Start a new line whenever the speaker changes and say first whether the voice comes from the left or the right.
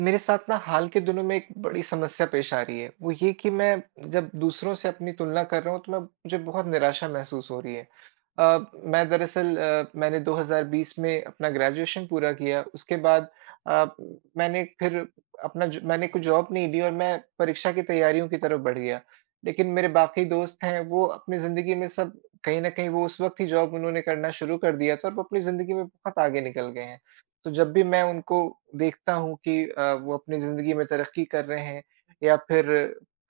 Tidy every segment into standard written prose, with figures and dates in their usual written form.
right: मेरे साथ ना हाल के दिनों में एक बड़ी समस्या पेश आ रही है। वो ये कि मैं जब दूसरों से अपनी तुलना कर रहा हूँ तो मैं मुझे बहुत निराशा महसूस हो रही है। अ, मैं दरअसल, मैंने 2020 में अपना ग्रेजुएशन पूरा किया। उसके बाद अ, मैंने फिर अपना ज मैंने कोई जॉब नहीं ली और मैं परीक्षा की तैयारियों की तरफ बढ़ गया। लेकिन मेरे बाकी दोस्त हैं, वो अपनी ज़िंदगी में सब, कहीं न कहीं, वो उस वक़्त ही जॉब उन्होंने करना शुरू कर दिया था और वो अपनी ज़िंदगी में बहुत आगे निकल गए हैं। तो जब भी मैं उनको देखता हूँ कि वो अपनी ज़िंदगी में तरक्की कर रहे हैं या फिर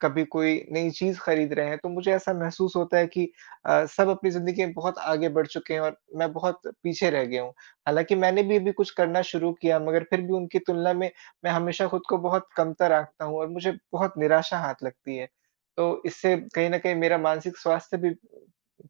right: कभी कोई नई चीज़ खरीद रहे हैं, तो मुझे ऐसा महसूस होता है कि सब अपनी ज़िंदगी में बहुत आगे बढ़ चुके हैं और मैं बहुत पीछे रह गया हूँ। हालाँकि मैंने भी अभी कुछ करना शुरू किया मगर फिर भी उनकी तुलना में मैं हमेशा खुद को बहुत कमतर आँकता हूँ और मुझे बहुत निराशा हाथ लगती है। तो इससे कहीं न कहीं मेरा मानसिक स्वास्थ्य भी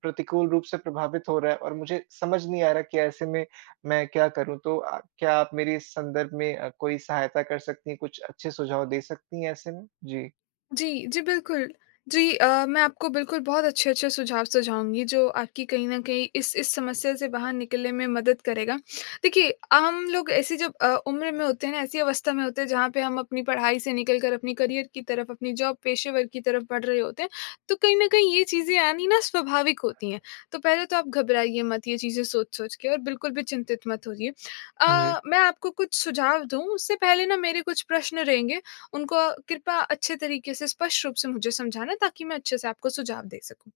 right: प्रतिकूल रूप से प्रभावित हो रहा है और मुझे समझ नहीं आ रहा कि ऐसे में मैं क्या करूँ? तो क्या आप मेरी इस संदर्भ में कोई सहायता कर सकती हैं, कुछ अच्छे सुझाव दे सकती हैं ऐसे में? जी।
left: जी, जी, बिल्कुल। जी मैं आपको बिल्कुल बहुत अच्छे-अच्छे सुझाव सुझाऊँगी जो आपकी कहीं न कहीं इस समस्या से बाहर निकलने में मदद करेगा। देखिए, हम लोग ऐसी जब उम्र में होते हैं ना, ऐसी अवस्था में होते हैं जहाँ पे हम अपनी पढ़ाई से निकल कर अपनी करियर की तरफ, अपनी जॉब पेशेवर की तरफ बढ़ रहे होते हैं, तो कहीं न कहीं ये चीज़ें आनी ना स्वाभाविक होती हैं। तो पहले तो आप घबराइए मत ये चीज़ें सोच-सोच के और बिल्कुल भी चिंतित मत होइए।
right: जी,
left: मैं आपको कुछ सुझाव दूँ उससे पहले ना मेरे कुछ प्रश्न रहेंगे उनको कृपया अच्छे तरीके से स्पष्ट रूप से मुझे समझाना ताकि मैं अच्छे से आपको सुझाव दे सकूँ।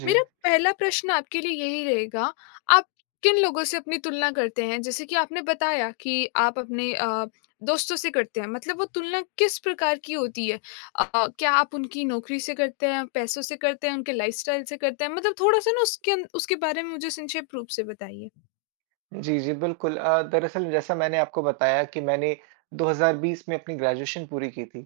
right: जी।
left: मेरा पहला प्रश्न आपके लिए यही रहेगा, आप किन लोगों से अपनी तुलना करते हैं? जैसे कि आपने बताया कि आप अपने दोस्तों से करते हैं, मतलब वो तुलना किस प्रकार की होती है? क्या आप उनकी नौकरी से करते हैं, पैसों से करते हैं, उनके लाइफ़स्टाइल से करते हैं? मतलब थोड़ा-सा ना उसके अन उसके बारे में मुझे संक्षिप्त रूप से बताइए।
right: जी, जी, बिल्कुल। दरअसल जैसा मैंने आपको बताया कि मैंने 2020 में अपनी ग्रेजुएशन पूरी की थी।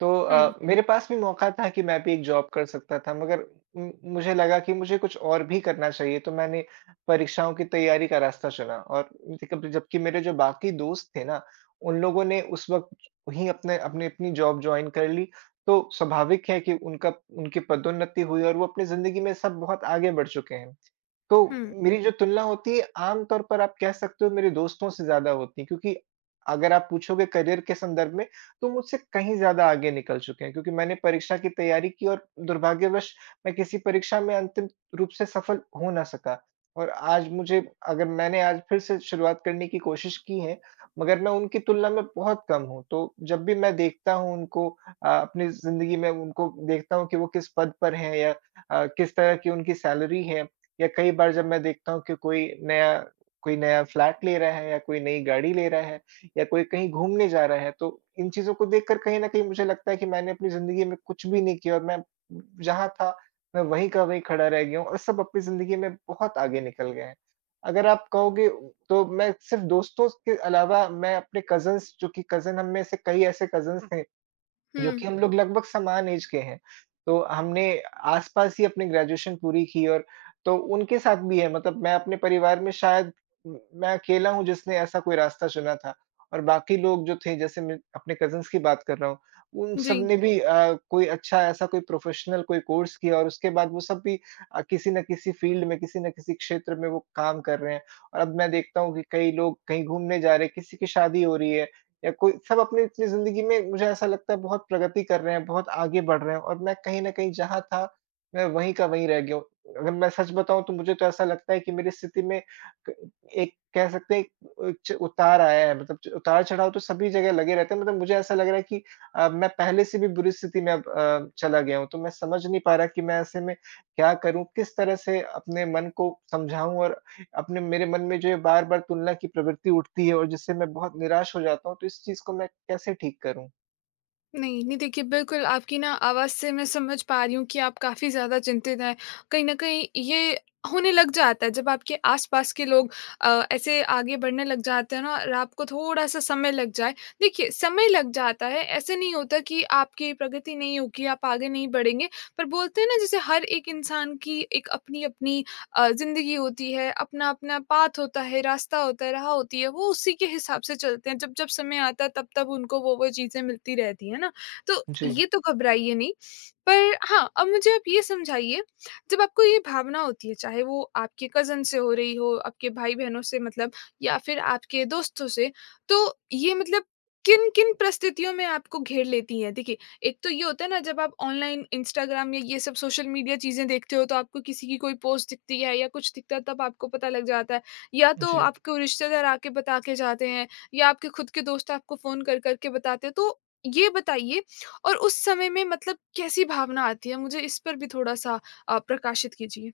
right: तो
left: हुँ,
right: मेरे पास भी मौका था कि मैं भी एक जॉब कर सकता था मगर मुझे लगा कि मुझे कुछ और भी करना चाहिए तो मैंने परीक्षाओं की तैयारी का रास्ता चुना और जब जबकि मेरे जो बाकी दोस्त थे ना, उन लोगों ने उस वक़्त ही अपने अपनी अपनी जॉब जॉइन कर ली। तो स्वाभाविक है कि उनका उनकी पदोन्नति हुई और वो अपनी ज़िंदगी में सब बहुत आगे बढ़ चुके हैं। तो
left: हुँ,
right: मेरी जो तुलना होती है, आम तौर पर आप कह सकते हो, मेरे दोस्तों से ज़्यादा होती है क्योंकि अगर आप पूछोगे करियर के संदर्भ में तो मुझसे कहीं ज़्यादा आगे निकल चुके हैं क्योंकि मैंने परीक्षा की तैयारी की और दुर्भाग्यवश मैं किसी परीक्षा में अंतिम रूप से सफल हो ना सका। और आज मुझे अगर मैंने आज फिर से शुरुआत करने की कोशिश की है, मगर मैं उनकी तुलना में बहुत कम हूँ। तो जब भी मैं देखता हूँ उनको, अपनी ज़िंदगी में उनको देखता हूँ कि वो किस पद पर हैं या किस तरह की उनकी सैलरी है या कई बार जब मैं देखता हूँ कि कोई नया फ्लैट ले रहा है या कोई नई गाड़ी ले रहा है या कोई कहीं घूमने जा रहा है, तो इन चीज़ों को देखकर कहीं न कहीं मुझे लगता है कि मैंने अपनी ज़िंदगी में कुछ भी नहीं किया और मैं जहाँ था, मैं वहीं का वहीं खड़ा रह गया हूँ और सब अपनी ज़िंदगी में बहुत आगे निकल गए हैं। अगर आप कहोगे तो मैं सिर्फ़ दोस्तों के अलावा मैं अपने कज़िन्स, जो कि कज़िन, हम में से कई ऐसे कज़िन्स थे जो कि
left: हुँ।
right: हम लोग लगभग समान ऐज के हैं। तो हमने आस-पास ही अपनी ग्रेजुएशन पूरी की और तो उनके साथ भी है, मतलब मैं अपने परिवार में शायद म मैं अकेला हूँ जिसने ऐसा कोई रास्ता चुना था और बाकी लोग जो थे, जैसे मैं अपने कज़िन्स की बात कर रहा हूँ, उन सब
left: जी।
right: ने भी कोई अच्छा ऐसा कोई प्रोफ़ेशनल कोई कोर्स किया और उसके बाद वो सब भी किसी न किसी फ़ील्ड में, किसी न किसी क्षेत्र में वो काम कर रहे हैं। और अब मैं देखता हूँ कि कई लोग कहीं घूमने जा रहे हैं, किसी की शादी हो रही है या कोई सब अपनी-अपनी ज़िंदगी में, मुझे ऐसा लगता है, बहुत प्रगति कर रहे हैं, बहुत आगे बढ़ रहे हैं और मैं कहीं न कहीं जहाँ था, मैं वहीं का वहीं रह गया हूँ। अगर मैं सच बताऊँ तो मुझे तो ऐसा लगता है कि मेरी स्थिति में क एक कह सकते हैं, एक च उतार आया है, मतलब च उतार-चढ़ाव तो सभी जगह लगे रहते हैं। मतलब मुझे ऐसा लग रहा है कि मैं पहले से भी बुरी स्थिति में अब चला गया हूँ। तो मैं समझ नहीं पा रहा कि मैं ऐसे में क्या करूँ? किस तरह से अपने मन को समझाऊँ और अपने मेरे मन में जो है बार-बार तुलना की प्रवृत्ति उठती है और जिससे मैं बहुत निराश हो जाता हूँ, तो इस चीज़ को मैं कैसे ठीक करूँ?
left: नहीं, नहीं देखिए बिल्कुल आपकी ना आवाज़ से मैं समझ पा रही हूँ कि आप काफ़ी ज़्यादा चिंतित हैं। कहीं न कहीं ये होने लग जाता है जब आपके आस-पास के लोग ऐसे आगे बढ़ने लग जाते हैं ना और आपको थोड़ा-सा समय लग जाए। देखिए समय लग जाता है, ऐसे नहीं होता कि आपकी प्रगति नहीं होगी, आप आगे नहीं बढ़ेंगे। पर बोलते हैं ना जैसे हर एक इंसान की एक अपनी-अपनी ज़िंदगी होती है, अपना-अपना पाथ होता है, रास्ता होता है, राह होती है, वो उसी के हिसाब से चलते हैं। जब-जब समय आता है तब-तब उनको वो-वो चीज़ें मिलती रहती हैं ना, तो
right: जी,
left: ये तो घबराइए नहीं। पर हाँ, अब मुझे आप ये समझाइए, जब आपको ये भावना होती है, चाहे वो आपके कज़न से हो रही हो, आपके भाई-बहनों से मतलब या फिर आपके दोस्तों से, तो ये मतलब किन-किन परिस्थितियों में आपको घेर लेती है? देखिए एक तो ये होता है ना जब आप ऑनलाइन इंस्टाग्राम या ये सब सोशल मीडिया चीज़ें देखते हो तो आपको किसी की कोई पोस्ट दिखती है या कुछ दिखता है तब आपको पता लग जाता है। या तो
right: जी।
left: आपको रिश्तेदार आके बता के जाते हैं या आपके खुद के दोस्त आपको फ़ोन कर कर के बताते हैं। तो ये बताइए और उस समय में मतलब कैसी भावना आती है? मुझे इस पर भी थोड़ा-सा प्रकाशित कीजिए।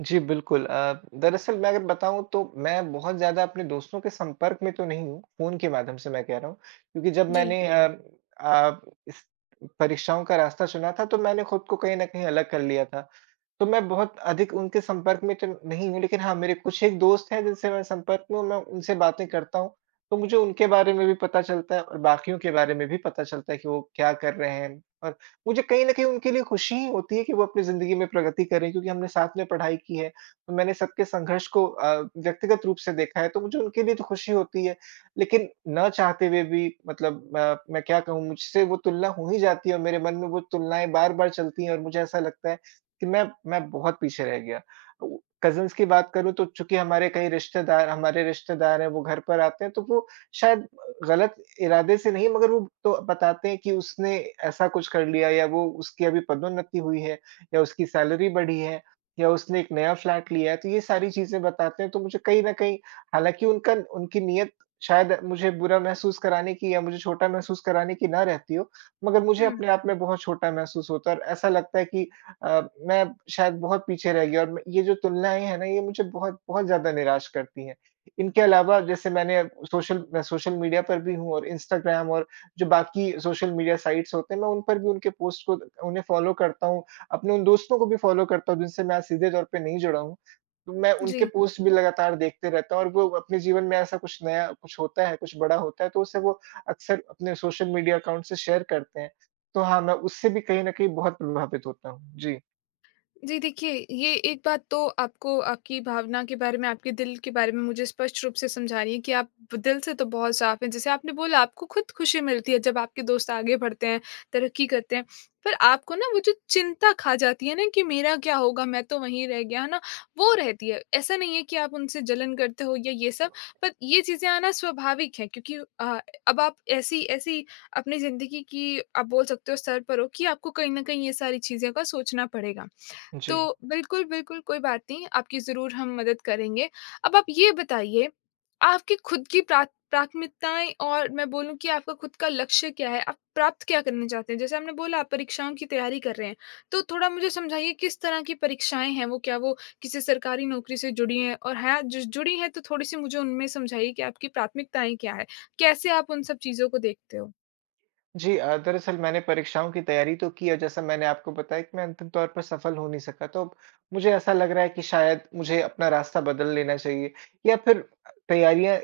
right: जी, बिल्कुल, दरअसल मैं अगर बताऊँ तो मैं बहुत ज़्यादा अपने दोस्तों के संपर्क में तो नहीं हूँ, फ़ोन के माध्यम से मैं कह रहा हूँ। क्योंकि जब
left: जी।
right: मैंने, जी, अ, इस परीक्षाओं का रास्ता चुना था तो मैंने खुद को कहीं न कहीं अलग कर लिया था। तो मैं बहुत अधिक उनके संपर्क में तो नहीं हूँ, लेकिन हाँ, मेरे कुछ एक दोस्त हैं जिनसे मैं संपर्क में हूँ, मैं उनसे बातें करता हूँ। तो मुझे उनके बारे में भी पता चलता है और बाकियों के बारे में भी पता चलता है कि वो क्या कर रहे हैं और मुझे कहीं न कहीं उनके लिए खुशी ही होती है कि वो अपनी ज़िंदगी में प्रगति कर रहे हैं क्योंकि हमने साथ में पढ़ाई की है। तो मैंने सबके संघर्ष को व्यक्तिगत रूप से देखा है, तो मुझे उनके लिए तो खुशी होती है। लेकिन ना चाहते हुए भी, मतलब, मैं क्या कहूँ, मुझसे वो तुलना हो ही जाती है और मेरे मन में वो तुलनाएँ बार-बार चलती हैं और मुझे ऐसा लगता है कि मैं बहुत पीछे रह गया। उ कज़िन्स की बात करूँ तो चूँकि हमारे कई रिश्तेदार, हमारे रिश्तेदार हैं वो घर पर आते हैं तो वो शायद गलत इरादे से नहीं, मगर वो तो बताते हैं कि उसने ऐसा कुछ कर लिया या वो उसकी अभी पदोन्नति हुई है या उसकी सैलरी बढ़ी है या उसने एक नया फ्लैट लिया है, तो ये सारी चीज़ें बताते हैं। तो मुझे कहीं न कहीं, हालाँकि उनका उनकी नीयत शायद मुझे बुरा महसूस कराने की या मुझे छोटा महसूस कराने की ना रहती हो, मगर मुझे
left: हुँ।
right: अपने आप में बहुत छोटा महसूस होता है और ऐसा लगता है कि अ, मैं शायद बहुत पीछे रह गया और ये जो तुलनाएँ हैं ना, ये मुझे बहुत बहुत ज़्यादा निराश करती हैं। इनके अलावा, जैसे मैं सोशल मीडिया पर भी हूँ और इंस्टाग्राम और जो बाकी सोशल मीडिया साइट्स होते हैं, मैं उन पर भी उनके पोस्ट को उन्हें फ़ॉलो करता हूँ। अपने उन दोस्तों को भी फ़ॉलो करता हूँ जिनसे मैं आज सीधे तौर पे नहीं जुड़ा हूँ। तो मैं उनके
left: जी।
right: पोस्ट भी लगातार देखते रहता हूँ और वो अपने जीवन में ऐसा कुछ नया कुछ होता है, कुछ बड़ा होता है तो उसे वो अक्सर अपने सोशल मीडिया अकाउंट से शेयर करते हैं। तो हाँ, मैं उससे भी कहीं न कहीं बहुत प्रभावित होता हूँ। जी,
left: जी देखिए, ये एक बात तो आपको आपकी भावना के बारे में, आपके दिल के बारे में मुझे स्पष्ट रूप से समझानी है कि आप दिल से तो बहुत साफ़ हैं। जैसे आपने बोला आपको खुद खुशी मिलती है जब आपके दोस्त आगे बढ़ते हैं, तरक्की करते हैं। पर आपको ना वो जो चिंता खा जाती है ना कि मेरा क्या होगा? मैं तो वहीं रह गया, है ना? वो रहती है। ऐसा नहीं है कि आप उनसे जलन करते हो या ये सब, पर ये चीज़ें आना स्वाभाविक है क्योंकि अब आप ऐसी ऐसी अपनी ज़िंदगी की आप बोल सकते हो स्तर पर हो कि आपको कहीं न कहीं ये सारी चीज़ों का सोचना पड़ेगा।
right: जी।
left: तो बिल्कुल, बिल्कुल, कोई बात नहीं, आपकी ज़रूर हम मदद करेंगे। अब आप ये बताइए, आपकी खुद की प्राथमिकताएँ और मैं बोलूँ कि आपका खुद का लक्ष्य क्या है? आप प्राप्त क्या करना चाहते हैं? जैसे आपने बोला आप परीक्षाओं की तैयारी कर रहे हैं, तो थोड़ा मुझे समझाइए किस तरह की परीक्षाएँ हैं वो? क्या वो किसी सरकारी नौकरी से जुड़ी हैं? और हैं जो जुड़ी हैं तो थोड़ी-सी मुझे उनमें समझाइए कि आपकी प्राथमिकताएँ क्या हैं? कैसे आप उन सब चीज़ों को देखते हो?
right: जी दरअसल मैंने परीक्षाओं की तैयारी तो की और जैसा मैंने आपको बताया कि मैं अंतिम तौर पर सफल हो नहीं सका तो अब मुझे ऐसा लग रहा है कि शायद मुझे अपना रास्ता बदल लेना चाहिए या फिर तैयारियां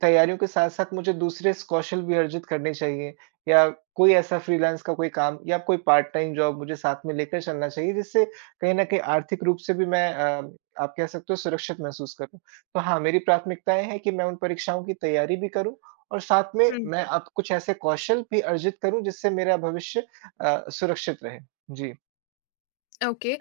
right: तैयारियों के साथ साथ मुझे दूसरे कौशल भी अर्जित करने चाहिए या कोई ऐसा फ्रीलांस का कोई काम या कोई पार्ट टाइम जॉब मुझे साथ में लेकर चलना चाहिए जिससे कहीं ना कहीं आर्थिक रूप से भी मैं, आप कह सकते हो, सुरक्षित महसूस करूं, तो हाँ, मेरी प्राथमिकताएं हैं कि मैं उन परीक्षाओं की तैयारी भी करूं और साथ में
left: हुँ।
right: मैं अब कुछ ऐसे कौशल भी अर्जित करूँ जिससे मेरा भविष्य सुरक्षित रहे। जी।
left: ओके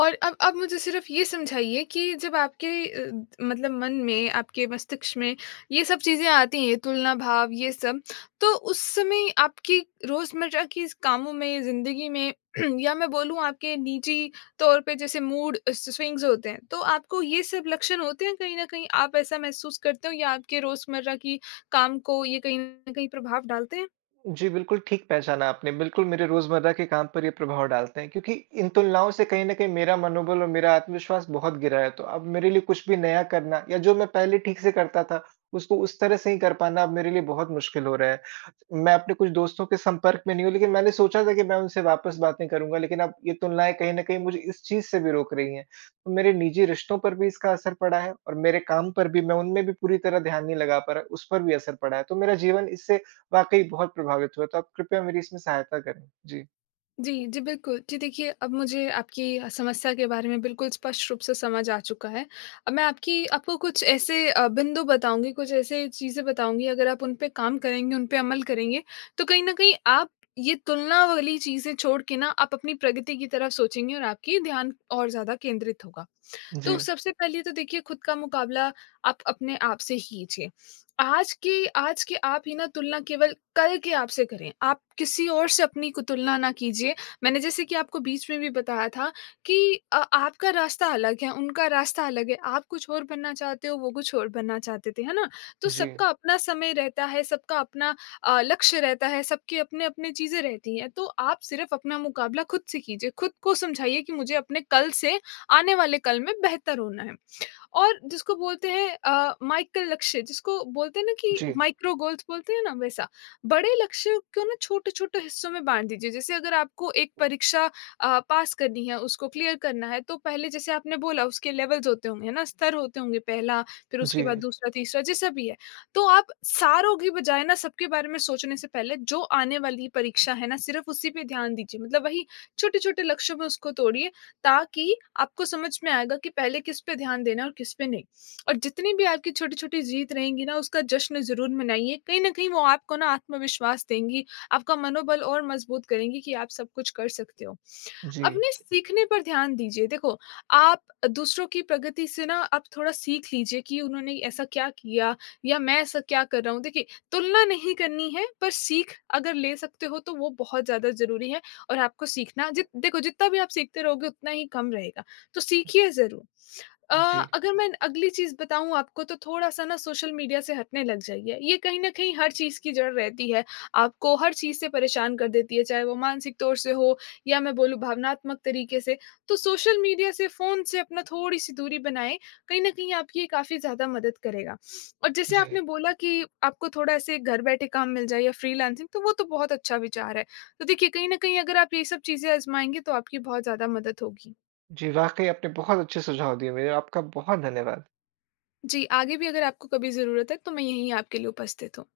left: और अब मुझे सिर्फ ये समझाइए कि जब आपके मतलब मन में, आपके मस्तिष्क में ये सब चीज़ें आती हैं, तुलना भाव ये सब, तो उस समय आपकी रोज़मर्रा की इस कामों में, ज़िंदगी में या मैं बोलूँ आपके निजी तौर पे जैसे मूड स स्विंग्स होते हैं, तो आपको ये सब लक्षण होते हैं कहीं न कहीं? आप ऐसा महसूस करते हो या आपके रोज़मर्रा की काम को ये कहीं न कहीं प्रभाव डालते हैं?
right: जी, बिल्कुल ठीक पहचाना आपने। बिल्कुल मेरे रोज़मर्रा के काम पर ये प्रभाव डालते हैं क्योंकि इन तुलनाओं से कहीं न कहीं मेरा मनोबल और मेरा आत्मविश्वास बहुत गिरा है। तो अब मेरे लिए कुछ भी नया करना या जो मैं पहले ठीक से करता था, उसको उस तरह से ही कर पाना अब मेरे लिए बहुत मुश्किल हो रहा है। मैं अपने कुछ दोस्तों के संपर्क में नहीं हूँ, लेकिन मैंने सोचा था कि मैं उनसे वापस बातें करूँगा, लेकिन अब ये तुलनाएँ कहीं न कहीं मुझे इस चीज़ से भी रोक रही हैं। तो मेरे निजी रिश्तों पर भी इसका असर पड़ा है और मेरे काम पर भी, मैं उनमें भी पूरी तरह ध्यान नहीं लगा पा रहा, उस पर भी असर पड़ा है। तो मेरा जीवन इससे वाक़ई बहुत प्रभावित हुआ, तो आप कृपया मेरी इसमें सहायता करें। जी,
left: जी, जी, बिल्कुल। जी, देखिए अब मुझे आपकी समस्या के बारे में बिल्कुल स्पष्ट रूप से समझ आ चुका है। अब मैं आपकी आपको कुछ ऐसे बिंदु बताऊँगी, कुछ ऐसे चीज़ें बताऊँगी, अगर आप उन पे काम करेंगे, उन पे अमल करेंगे, तो कहीं न कहीं आप ये तुलना वाली चीज़ें छोड़ के ना, आप अपनी प्रगति की तरफ सोचेंगे और आपकी ध्यान और ज़्यादा केंद्रित होगा।
right: जी,
left: तो सबसे पहले तो देखिए खुद का मुकाबला आप अपने आप से ही कीजिए। आज की आप ही ना तुलना केवल कल के आप से करें। आप किसी और से अपनी को तुलना ना कीजिए। मैंने जैसे कि आपको बीच में भी बताया था कि आपका रास्ता अलग है, उनका रास्ता अलग है। आप कुछ और बनना चाहते हो, वो कुछ और बनना चाहते थे, है ना? तो
right: जी,
left: सबका अपना समय रहता है, सबका अपना लक्ष्य रहता है, सबके अपने-अपने चीज़ें रहती हैं। तो आप सिर्फ़ अपना मुकाबला खुद से कीजिए। खुद को समझाइए कि मुझे अपने कल से आने वाले कल में बेहतर होना है। और जिसको बोलते हैं माइक्रो लक्ष्य जिसको बोलते हैं ना कि
right: जी,
left: माइक्रो गोल्स बोलते हैं ना वैसा। बड़े लक्ष्य को ना छोटे-छोटे हिस्सों में बाँट दीजिए। जैसे अगर आपको एक परीक्षा पास करनी है, उसको क्लियर करना है तो पहले जैसे आपने बोला उसके लेवल्स होते होंगे, है ना? स्तर होते होंगे पहला, फिर
right: जी,
left: उसके बाद दूसरा, तीसरा जैसा भी है। तो आप सारों की बजाय ना सबके बारे में सोचने से पहले जो आने वाली परीक्षा है ना सिर्फ़ उसी पे ध्यान दीजिए। मतलब वही छोटे-छोटे लक्ष्यों में उसको तोड़िए ताकि आपको समझ में आएगा कि पहले किस पे ध्यान देना है और किस पे नहीं। और जितनी भी आपकी छोटी-छोटी जीत रहेंगी ना, उसका जश्न ज़रूर मनाइए। कहीं न कहीं वो आपको ना आत्मविश्वास देंगी, आपका मनोबल और मजबूत करेंगी कि आप सब कुछ कर सकते हो।
right: जी,
left: अपने सीखने पर ध्यान दीजिए। देखो, आप दूसरों की प्रगति से ना आप थोड़ा सीख लीजिए कि उन्होंने ऐसा क्या किया या मैं ऐसा क्या कर रहा हूँ। देखिए, तुलना नहीं करनी है पर सीख अगर ले सकते हो तो वो बहुत ज़्यादा ज़रूरी है और आपको सीखना जित देखो जितना भी आप सीखते रहोगे उतना ही कम रहेगा, तो सीखिए ज़रूर। अ,
right: जी,
left: अगर मैं अगली चीज़ बताऊँ आपको तो थोड़ा-सा ना सोशल मीडिया से हटने लग जाइए। ये कहीं न कहीं हर चीज़ की जड़ रहती है। आपको हर चीज़ से परेशान कर देती है, चाहे वो मानसिक तौर से हो या मैं बोलूँ भावनात्मक तरीके से। तो सोशल मीडिया से, फ़ोन से अपना थोड़ी-सी दूरी बनाएँ, कहीं न कहीं आपकी ये काफ़ी ज़्यादा मदद करेगा। और जैसे
right: जी,
left: आपने बोला कि आपको थोड़ा ऐसे घर बैठे काम मिल जाए या फ्रीलांसिंग तो वो तो बहुत अच्छा विचार है। तो देखिए कहीं न कहीं अगर आप ये सब चीज़ें आज़माएँगे तो आपकी बहुत ज़्यादा मदद होगी।
right: जी, वाक़ई आपने बहुत अच्छे सुझाव दिए मेरे, आपका बहुत धन्यवाद।
left: जी, आगे भी अगर आपको कभी ज़रूरत है तो मैं यहीं आपके लिए उपस्थित हूँ।